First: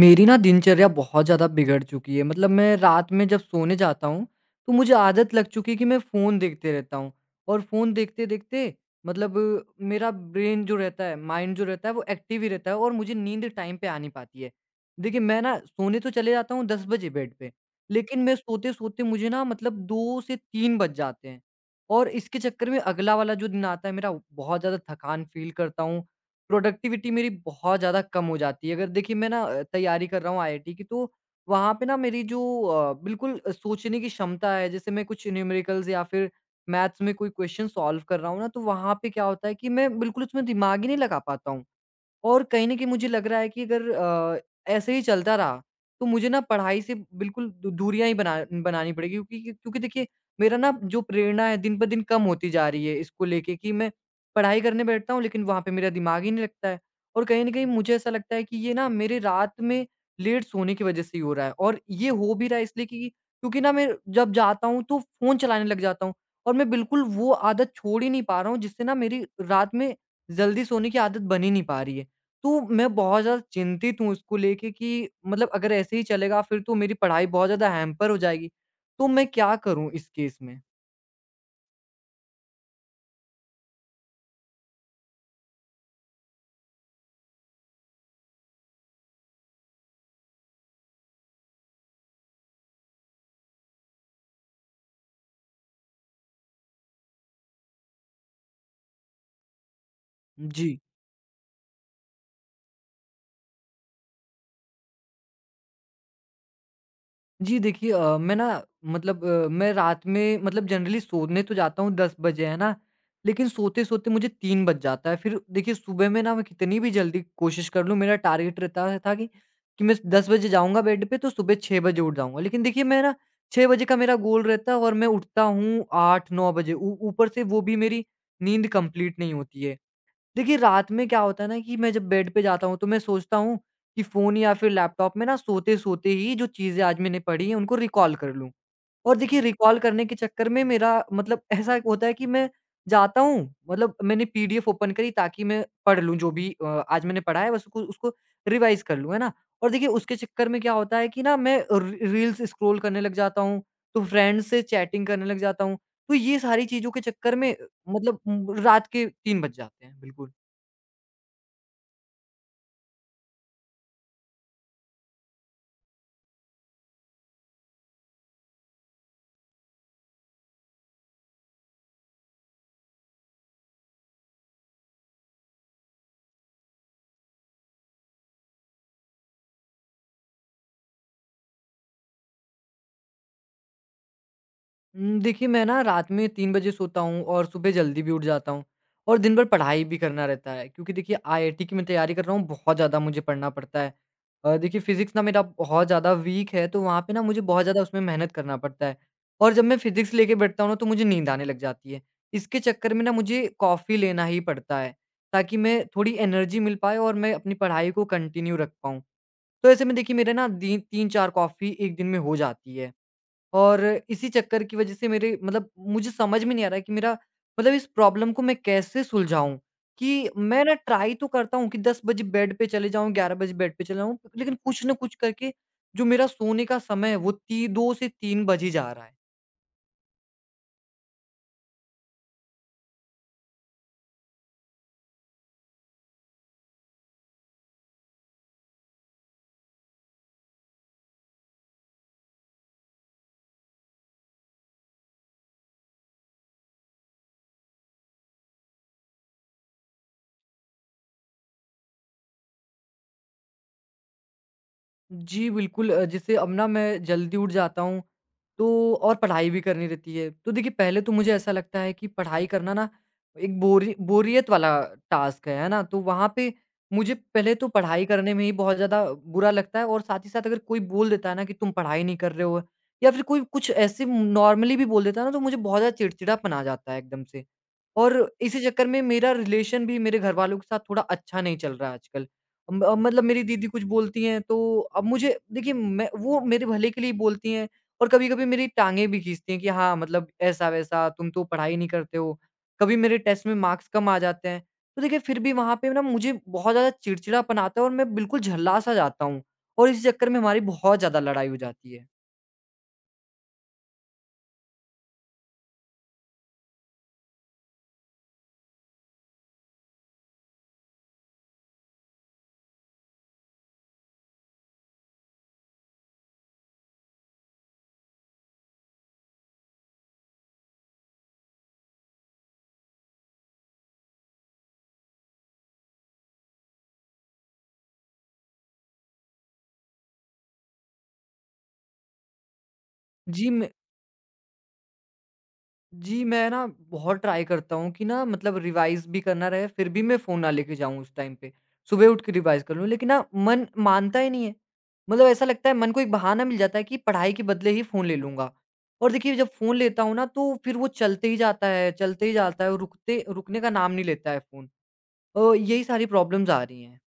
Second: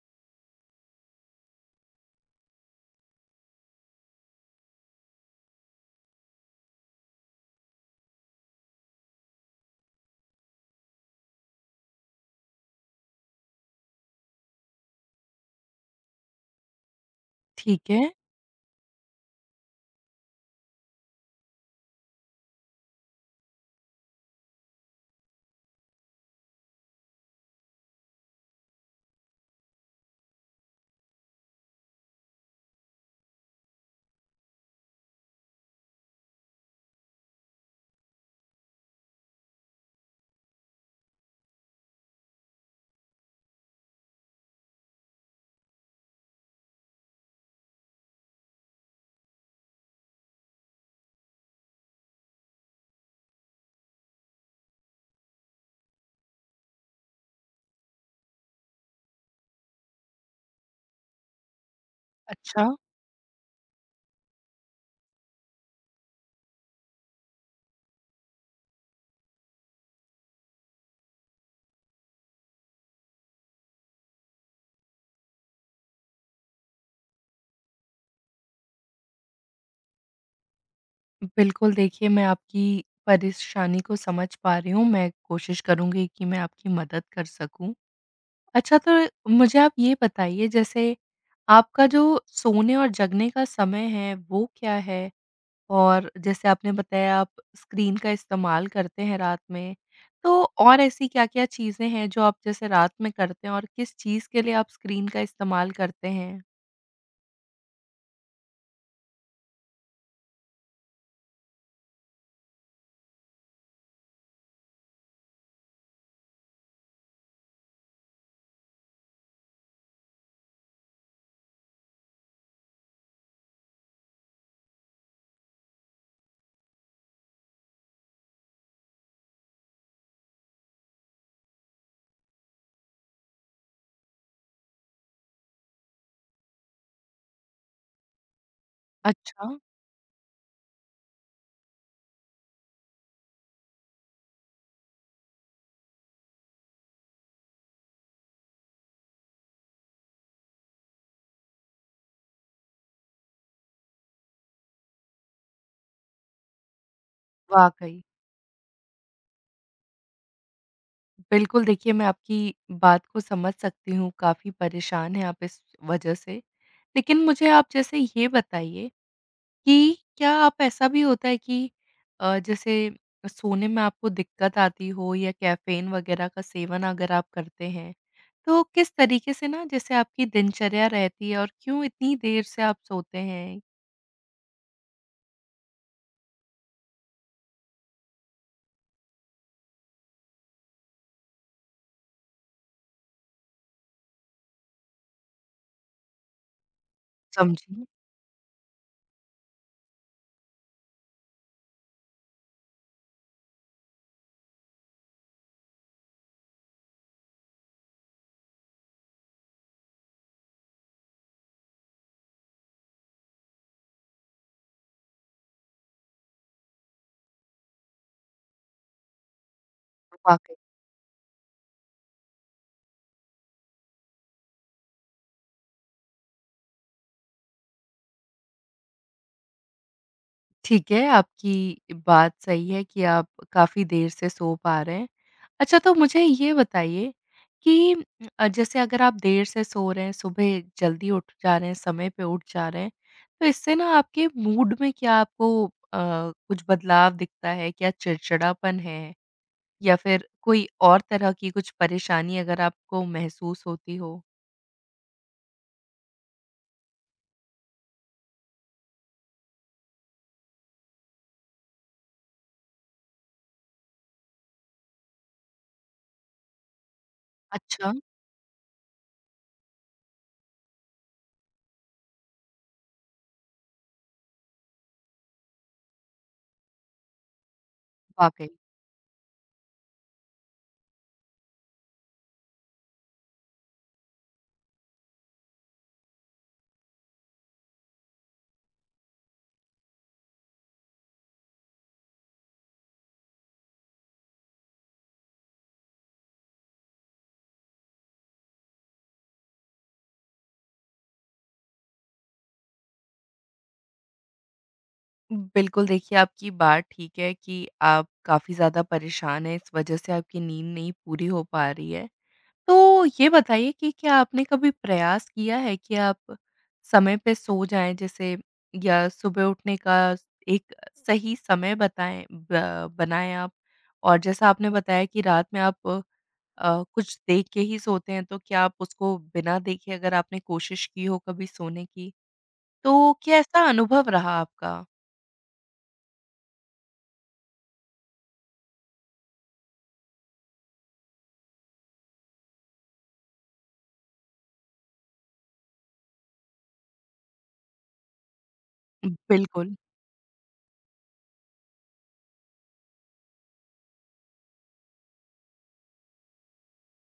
मेरी ना दिनचर्या बहुत ज़्यादा बिगड़ चुकी है, मतलब मैं रात में जब सोने जाता हूँ तो मुझे आदत लग चुकी है कि मैं फ़ोन देखते रहता हूँ। और फ़ोन देखते देखते, मतलब मेरा ब्रेन जो रहता है, माइंड जो रहता है, वो एक्टिव ही रहता है और मुझे नींद टाइम पे आ नहीं पाती है। देखिए, मैं ना सोने तो चले जाता हूँ 10 बजे बेड पे। ठीक है। लेकिन मैं सोते सोते मुझे ना, मतलब 2 से 3 बज जाते हैं। और इसके चक्कर में अगला वाला जो दिन आता है, मेरा बहुत ज़्यादा थकान फील करता हूँ। प्रोडक्टिविटी मेरी बहुत ज़्यादा कम हो जाती है। अगर देखिए, मैं ना तैयारी कर रहा हूँ आईआईटी की, तो वहाँ पे ना मेरी जो बिल्कुल सोचने की क्षमता है, जैसे मैं कुछ न्यूमेरिकल्स या फिर मैथ्स में कोई क्वेश्चन सॉल्व कर रहा हूँ ना, तो वहाँ पे क्या होता है कि मैं बिल्कुल उसमें दिमाग ही नहीं लगा पाता हूँ। और कहीं न कहीं मुझे लग रहा है कि अगर ऐसे ही चलता रहा, तो मुझे ना पढ़ाई से बिल्कुल दू दूरियाँ ही बनानी पड़ेगी, क्योंकि क्योंकि देखिए, मेरा ना जो प्रेरणा है दिन-ब-दिन कम होती जा रही है, इसको लेके कि मैं पढ़ाई करने बैठता हूँ लेकिन वहाँ पे मेरा दिमाग ही नहीं लगता है। और कहीं न कहीं मुझे ऐसा लगता है कि ये ना मेरे रात में लेट सोने की वज़ह से ही हो रहा है, और ये हो भी रहा है अच्छा, इसलिए कि क्योंकि ना मैं जब जाता हूँ तो फ़ोन चलाने लग जाता हूँ। और मैं बिल्कुल वो आदत छोड़ ही नहीं पा रहा हूँ, जिससे ना मेरी रात में जल्दी सोने की आदत बन ही नहीं पा रही है। तो मैं बहुत ज़्यादा चिंतित हूँ इसको लेके कि, मतलब अगर ऐसे ही चलेगा फिर तो मेरी पढ़ाई बहुत ज़्यादा हैम्पर हो जाएगी। तो मैं क्या करूँ इस केस में? बिल्कुल देखिए मैं आपकी परेशानी को समझ पा रही हूँ, मैं कोशिश करूँगी कि मैं आपकी मदद कर सकूँ। अच्छा, तो मुझे आप ये बताइए, जैसे आपका जो सोने और जगने का समय है वो क्या है? और जैसे आपने बताया आप स्क्रीन का इस्तेमाल करते हैं रात में, तो जी। और ऐसी क्या-क्या चीज़ें हैं जो आप जैसे रात में करते हैं और किस चीज़ के लिए आप स्क्रीन का इस्तेमाल करते हैं? जी, देखिए मैं ना, मतलब मैं रात में, मतलब जनरली सोने तो जाता हूँ 10 बजे, है ना, लेकिन सोते-सोते मुझे 3 बज जाता है। फिर देखिए, सुबह में ना मैं कितनी भी जल्दी कोशिश कर लूँ, मेरा टारगेट रहता था कि मैं 10 बजे जाऊँगा बेड पे तो सुबह 6 बजे उठ जाऊँगा। लेकिन देखिए, मैं ना 6 बजे का मेरा गोल रहता है और मैं उठता हूँ 8-9 बजे। ऊ ऊपर से वो भी मेरी नींद कंप्लीट नहीं होती है। देखिए, रात में क्या होता है ना कि मैं जब बेड पे जाता हूँ, तो मैं सोचता हूँ कि फ़ोन या फिर लैपटॉप में ना सोते-सोते ही जो चीज़ें आज मैंने पढ़ी हैं, उनको रिकॉल कर लूँ। और देखिए, अच्छा, रिकॉल करने के चक्कर में मेरा, मतलब ऐसा होता है कि मैं जाता हूँ, मतलब मैंने पीडीएफ ओपन करी ताकि मैं पढ़ लूँ जो भी आज मैंने पढ़ा है, बस उसको उसको रिवाइज़ कर लूँ, है ना? और देखिए, उसके चक्कर में क्या होता है कि ना मैं री रील्स स्क्रॉल करने लग जाता हूँ, तो फ्रेंड्स से चैटिंग करने लग जाता हूँ। तो ये सारी चीज़ों के चक्कर में वाक़ई। मतलब रात के 3 बज जाते हैं। बिल्कुल। बिल्कुल, देखिए मैं आपकी बात को समझ सकती हूँ, काफ़ी परेशान हैं आप इस वजह से। लेकिन मुझे आप जैसे ये बताइए कि क्या आप ऐसा भी होता है कि जैसे सोने में आपको दिक्कत आती हो या कैफ़ीन वग़ैरह का सेवन अगर आप करते हैं, तो किस तरीके से ना जैसे आपकी दिनचर्या रहती है और क्यों इतनी देर से आप सोते हैं? देखिए, मैं ना रात में 3 बजे सोता हूँ और सुबह जल्दी भी उठ जाता हूँ और दिन भर पढ़ाई भी करना रहता है, क्योंकि देखिए आईआईटी की मैं तैयारी कर रहा हूँ, बहुत ज़्यादा मुझे पढ़ना पड़ता है। देखिए, फिज़िक्स ना मेरा बहुत ज़्यादा वीक है, तो वहाँ पे ना मुझे बहुत ज़्यादा समझिए। उसमें मेहनत करना पड़ता है, और जब मैं फिज़िक्स लेके बैठता हूँ ना, तो मुझे नींद आने लग जाती है। इसके चक्कर में ना मुझे कॉफ़ी लेना ही पड़ता है, ताकि मैं थोड़ी एनर्जी मिल पाए और मैं अपनी पढ़ाई को कंटिन्यू रख पाऊँ। तो ऐसे में देखिए, मेरे ना दी 3-4 कॉफ़ी 1 दिन में हो जाती है। और इसी चक्कर की वजह से मेरे, मतलब मुझे समझ में नहीं आ रहा है कि मेरा, मतलब इस प्रॉब्लम को मैं कैसे सुलझाऊँ? कि वाक़ई। मैं ना ट्राई तो करता हूँ कि 10 बजे बेड पे चले जाऊँ, 11 बजे बेड पे चले जाऊँ, लेकिन कुछ न कुछ करके जो मेरा सोने का समय है वो ती 2 से 3 बज ही जा रहा है। ठीक है, आपकी बात सही है कि आप काफ़ी देर से सो पा रहे हैं। अच्छा, तो मुझे ये बताइए कि जैसे अगर आप देर से सो रहे हैं, सुबह जल्दी उठ जा रहे हैं, समय पे उठ जा रहे हैं, तो इससे ना आपके मूड में क्या आपको अ, कुछ बदलाव दिखता है? क्या चिड़चिड़ापन है या फिर कोई और तरह की कुछ परेशानी अगर आपको महसूस होती हो? जी, बिल्कुल, जैसे अब ना मैं जल्दी उठ जाता हूँ, तो और पढ़ाई भी करनी रहती है। तो देखिए, पहले तो मुझे ऐसा लगता है कि पढ़ाई करना ना एक बोरी बोरियत वाला टास्क है ना? तो वहाँ पे मुझे पहले तो अच्छा, पढ़ाई करने में ही बहुत ज़्यादा बुरा लगता है, और साथ ही साथ अगर कोई बोल देता है ना कि तुम पढ़ाई नहीं कर रहे हो, या फिर कोई कुछ ऐसे नॉर्मली भी बोल देता है ना, तो मुझे बहुत ज़्यादा चिड़चिड़ापन आ जाता है एकदम से। और वाक़ई। इसी चक्कर में मेरा रिलेशन भी मेरे घर वालों के साथ थोड़ा अच्छा नहीं चल रहा है आजकल। मतलब मेरी दीदी कुछ बोलती हैं, तो अब मुझे देखिए, मैं वो मेरे भले के लिए बोलती हैं और कभी-कभी मेरी टाँगें भी खींचती हैं कि हाँ, मतलब ऐसा-वैसा तुम तो पढ़ाई नहीं करते हो। कभी मेरे टेस्ट में मार्क्स कम आ जाते हैं। तो देखिए, फिर भी वहाँ पे ना मुझे बहुत ज़्यादा चिड़चिड़ापन आता है और मैं बिल्कुल झल्ला-सा जाता हूँ और इस चक्कर में हमारी बहुत ज़्यादा लड़ाई हो जाती है। बिल्कुल, देखिए आपकी बात ठीक है कि आप काफ़ी ज़्यादा परेशान हैं, इस वजह से आपकी नींद नहीं पूरी हो पा रही है। तो ये बताइए कि क्या आपने कभी प्रयास किया है कि आप समय पे सो जाएँ, जैसे या सुबह उठने का एक सही समय बताएँ ब बनाएँ आप? और जैसा आपने बताया कि रात में आप कुछ देख के ही सोते हैं, तो क्या आप उसको बिना देखे अगर आपने कोशिश की हो कभी सोने की, तो क्या जी, ऐसा मैं अनुभव रहा आपका? जी, मैं ना बहुत ट्राई करता हूँ कि ना, मतलब रिवाइज़ भी करना रहे, फिर भी मैं फ़ोन ना लेके जाऊँ उस टाइम पे। सुबह उठ के रिवाइज़ कर लूँ, लेकिन ना मन मानता ही नहीं है। मतलब ऐसा लगता है मन को एक बहाना मिल जाता है कि पढ़ाई के बदले ही फ़ोन ले लूँगा। और देखिए, जब बिल्कुल। फ़ोन लेता हूँ ना तो फिर वो चलते ही जाता है, चलते ही जाता है और रुकते रुकने का नाम नहीं लेता है फ़ोन। यही सारी प्रॉब्लम्स आ रही हैं।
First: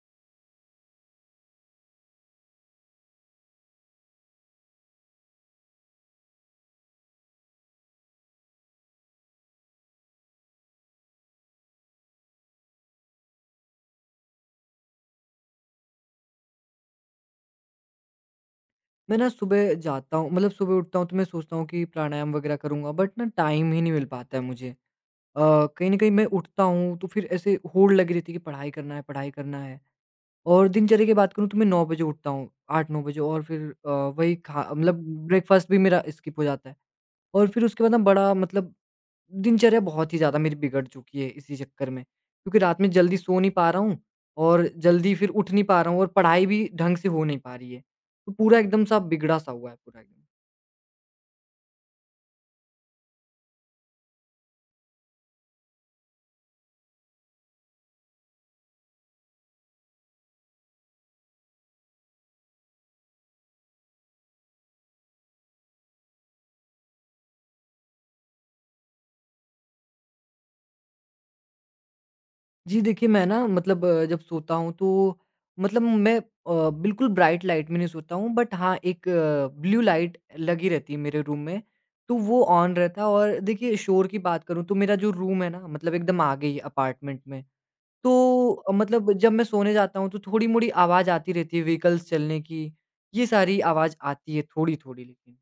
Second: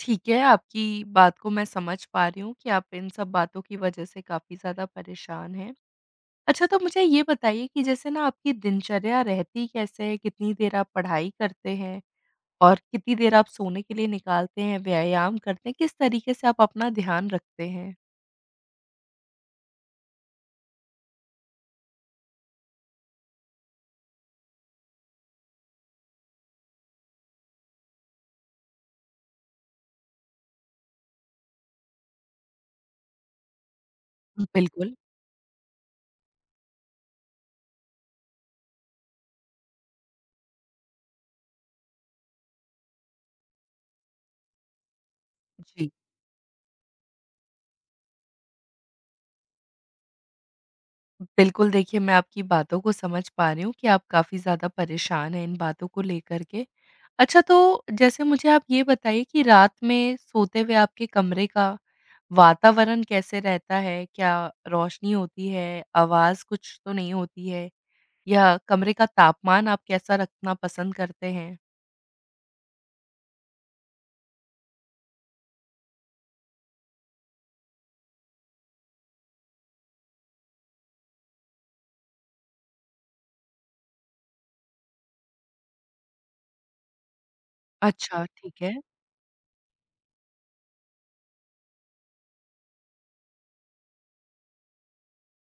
ठीक है, आपकी बात को मैं समझ पा रही हूँ कि आप इन सब बातों की वज़ह से काफ़ी ज़्यादा परेशान हैं। अच्छा, तो मुझे ये बताइए कि जैसे ना आपकी दिनचर्या रहती कैसे है? कितनी देर आप पढ़ाई करते हैं? और कितनी देर आप सोने के लिए निकालते हैं, व्यायाम करते हैं? किस तरीके से आप अपना ध्यान रखते हैं? मैं ना सुबह जाता हूँ, मतलब सुबह उठता हूँ तो मैं सोचता हूँ कि प्राणायाम वगैरह करूँगा, बट ना टाइम ही नहीं मिल पाता है मुझे। अ, कहीं न कहीं मैं उठता हूँ तो फिर ऐसे होड़ लगी रहती है कि पढ़ाई करना है, पढ़ाई करना है। और दिनचर्या की बात करूँ तो मैं 9 बजे उठता हूँ, 8-9 बजे, और फिर वही खा बिल्कुल, मतलब ब्रेकफ़ास्ट भी मेरा स्किप हो जाता है। और फिर उसके बाद ना बड़ा, मतलब दिनचर्या बहुत ही ज़्यादा मेरी बिगड़ चुकी है इसी चक्कर में। क्योंकि रात में जल्दी सो नहीं पा रहा हूँ और जल्दी फिर उठ नहीं पा जी। रहा हूँ और पढ़ाई भी ढंग से हो नहीं पा रही है। तो पूरा एकदम-सा बिगड़ा-सा हुआ है पूरा एकदम। बिल्कुल, देखिए मैं आपकी बातों को समझ पा रही हूँ कि आप काफ़ी ज़्यादा परेशान हैं इन बातों को लेकर के। अच्छा, तो जैसे मुझे आप ये बताइए कि रात में सोते हुए आपके कमरे का वातावरण कैसे रहता है? क्या रोशनी होती है? आवाज़ कुछ तो नहीं होती है? या कमरे का तापमान आप कैसा रखना पसंद करते हैं? जी, देखिए, मैं ना, मतलब जब सोता हूँ तो, मतलब मैं बिल्कुल ब्राइट लाइट में नहीं सोता हूँ, बट हाँ, एक ब्लू लाइट लगी रहती है मेरे रूम में, तो वो ऑन रहता है, और देखिए शोर की बात करूँ तो मेरा जो रूम है ना, मतलब एकदम आगे ही अपार्टमेंट में, अच्छा, तो ठीक है। मतलब जब मैं सोने जाता हूँ तो थोड़ी-मोड़ी आवाज़ आती रहती है व्हीकल्स चलने की, ये सारी आवाज़ आती है थोड़ी-थोड़ी लेकिन।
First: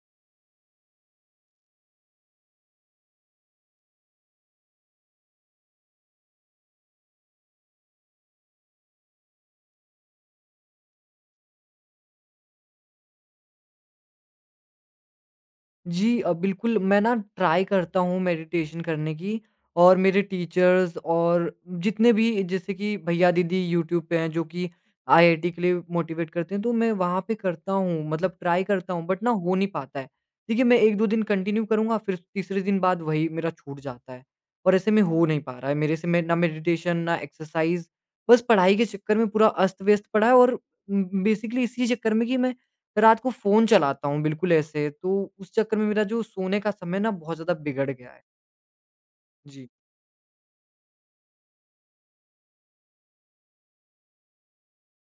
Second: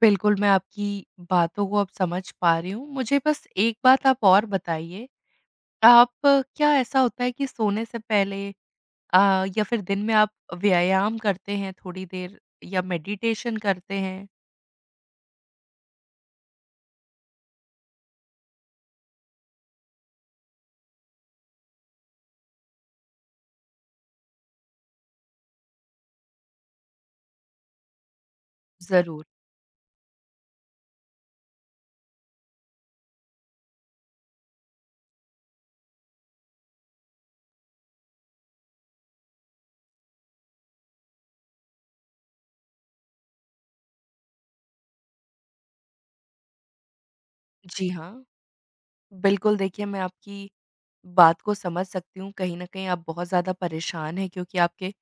बिल्कुल, मैं आपकी बातों को अब समझ पा रही हूँ। मुझे बस एक बात आप और बताइए, आप क्या ऐसा होता है कि सोने से पहले या फिर दिन में आप व्यायाम करते हैं थोड़ी देर या मेडिटेशन करते हैं? जी, बिल्कुल, मैं ना ट्राई करता हूँ मेडिटेशन करने की, और मेरे टीचर्स और जितने भी जैसे कि भैया-दीदी यूट्यूब पे हैं जो कि आईआईटी के लिए मोटिवेट करते हैं, तो मैं वहाँ पे करता हूँ, मतलब ट्राई करता हूँ, बट ज़रूर। ना हो नहीं पाता है। देखिए, मैं 1-2 दिन कंटिन्यू करूँगा फिर तीसरे दिन बाद वही मेरा छूट जाता है, और ऐसे में हो नहीं पा रहा है मेरे से। मैं ना मेडिटेशन ना एक्सरसाइज़, बस पढ़ाई के चक्कर में पूरा अस्त-व्यस्त पड़ा है, और बेसिकली इसी चक्कर में कि मैं रात को फ़ोन चलाता हूँ बिल्कुल ऐसे, तो उस चक्कर में मेरा जो सोने का समय ना बहुत ज़्यादा जी बिगड़ गया है। हाँ, बिल्कुल जी। देखिए मैं आपकी बात को समझ सकती हूँ, कहीं न कहीं आप बहुत ज़्यादा परेशान हैं क्योंकि आपके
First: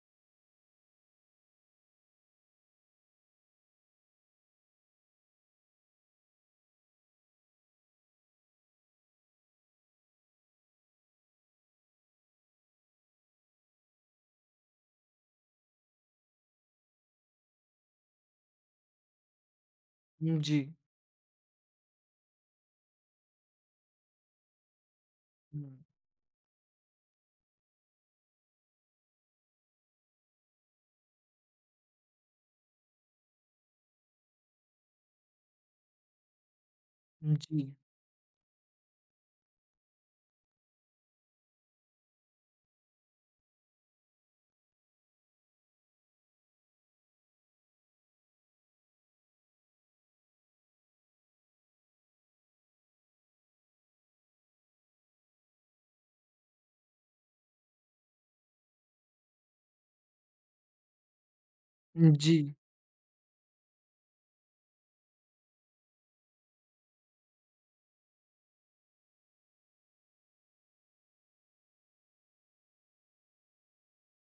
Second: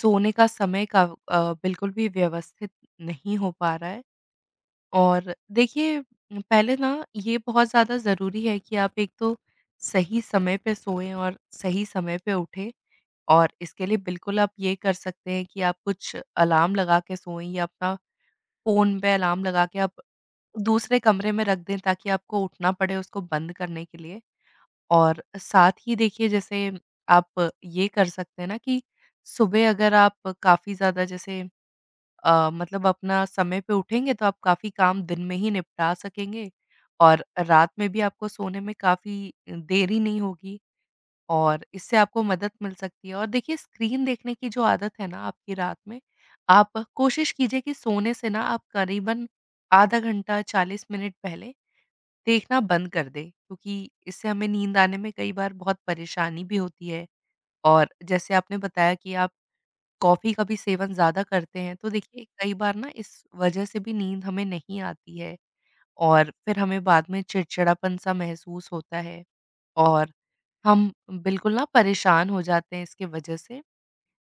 सोने का समय का बिल्कुल भी व्यवस्थित नहीं हो पा रहा है। और देखिए, पहले ना ये बहुत ज़्यादा ज़रूरी है कि आप एक तो सही समय पे सोएँ और सही समय पे उठें। और इसके लिए बिल्कुल आप ये कर सकते हैं कि आप कुछ अलार्म लगा के सोएँ या अपना फ़ोन पे अलार्म लगा के आप हुँ, जी। दूसरे कमरे में रख दें ताकि आपको उठना पड़े उसको बंद करने के लिए। और हुँ, साथ ही देखिए, जैसे आप ये कर सकते हैं ना कि सुबह अगर आप काफ़ी ज़्यादा जैसे मतलब अपना समय पे उठेंगे तो आप काफ़ी काम दिन में ही निपटा सकेंगे और जी। रात में भी आपको सोने में काफ़ी देरी नहीं होगी। और इससे आपको मदद मिल सकती है। और देखिए, स्क्रीन देखने की जो आदत है ना आपकी रात में, आप कोशिश कीजिए कि सोने से ना आप करीबन आधा घंटा 40 मिनट पहले देखना बंद कर दें, क्योंकि इससे हमें नींद आने में कई बार बहुत परेशानी भी होती है। और जैसे आपने बताया कि आप कॉफ़ी का भी सेवन ज़्यादा करते हैं, तो देखिए जी। कई बार ना इस वजह से भी नींद हमें नहीं आती है और फिर हमें बाद में चिड़चिड़ापन-सा महसूस होता है। और हम बिल्कुल ना परेशान हो जाते हैं इसकी वजह से।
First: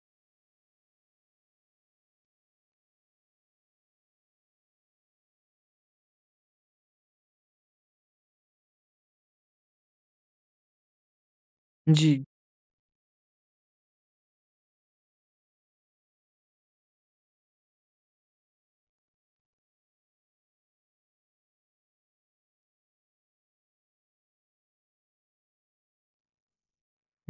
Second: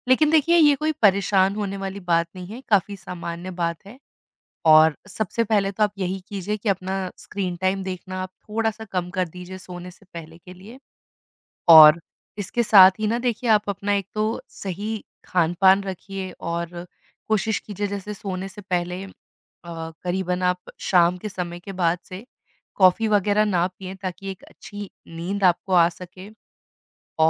लेकिन देखिए, ये कोई परेशान होने वाली बात नहीं है, काफ़ी सामान्य बात है। और सबसे पहले तो आप यही कीजिए कि अपना स्क्रीन टाइम देखना आप थोड़ा-सा कम कर दीजिए सोने से पहले के लिए। और जी। इसके साथ ही ना देखिए, आप अपना एक तो सही खान-पान रखिए और कोशिश कीजिए जैसे सोने से पहले करीबन आप शाम के समय के बाद से कॉफ़ी वग़ैरह ना पिएँ ताकि एक अच्छी नींद आपको आ सके।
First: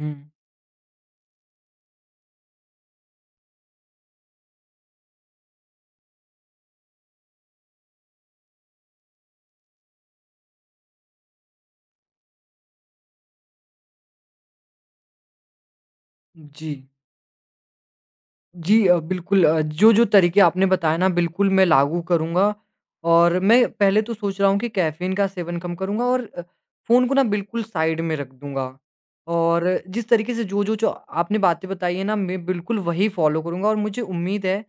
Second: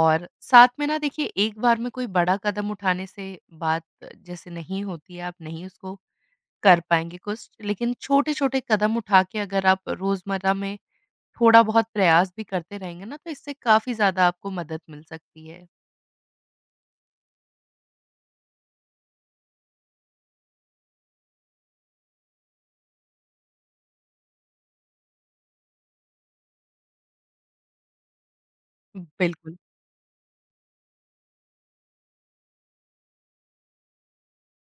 हुँ, साथ में ना देखिए, एक बार में कोई बड़ा कदम उठाने से बात जैसे नहीं होती है, आप नहीं उसको कर पाएँगे कुछ, लेकिन छोटे-छोटे कदम उठा के अगर आप रोज़मर्रा में थोड़ा बहुत प्रयास भी करते रहेंगे ना, तो इससे काफ़ी ज़्यादा आपको मदद मिल सकती है। जी। जी, बिल्कुल, जो-जो तरीके आपने बताए ना बिल्कुल मैं लागू करूँगा, और मैं पहले तो सोच रहा हूँ कि कैफ़ीन का सेवन कम करूँगा और फ़ोन को ना बिल्कुल साइड में रख दूँगा। बिल्कुल, और जिस तरीके से जो-जो जो जो आपने बातें बताई है ना, मैं बिल्कुल वही फ़ॉलो करूँगा और मुझे उम्मीद है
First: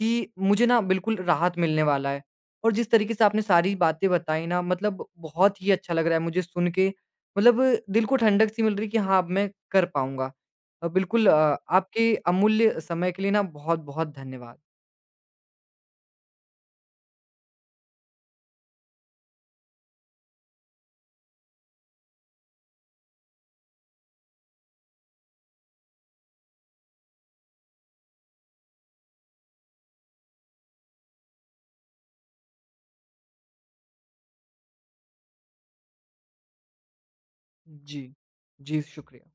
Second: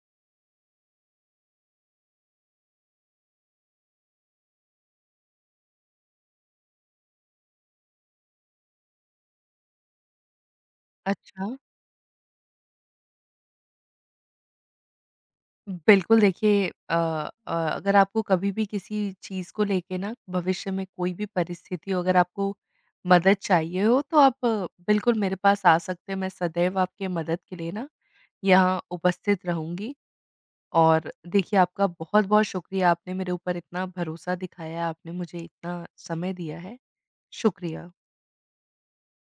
कि मुझे ना बिल्कुल राहत मिलने वाला है। और जिस तरीके से आपने सारी बातें बताई ना, मतलब बहुत ही अच्छा लग रहा है मुझे सुन के। मतलब दिल को ठंडक सी मिल रही है कि हाँ, अब मैं कर पाऊँगा। बिल्कुल, अच्छा। आपके अमूल्य समय के लिए ना बहुत-बहुत धन्यवाद। बिल्कुल देखिए, अगर आपको कभी भी किसी चीज़ को लेके ना भविष्य में कोई भी परिस्थिति हो, अगर आपको मदद चाहिए हो तो आप बिल्कुल मेरे पास आ सकते हैं। मैं सदैव आपकी मदद के लिए ना यहाँ उपस्थित रहूँगी। और देखिए, आपका बहुत-बहुत शुक्रिया, आपने मेरे ऊपर इतना भरोसा दिखाया है, आपने मुझे इतना समय दिया है। शुक्रिया। जी। जी, शुक्रिया।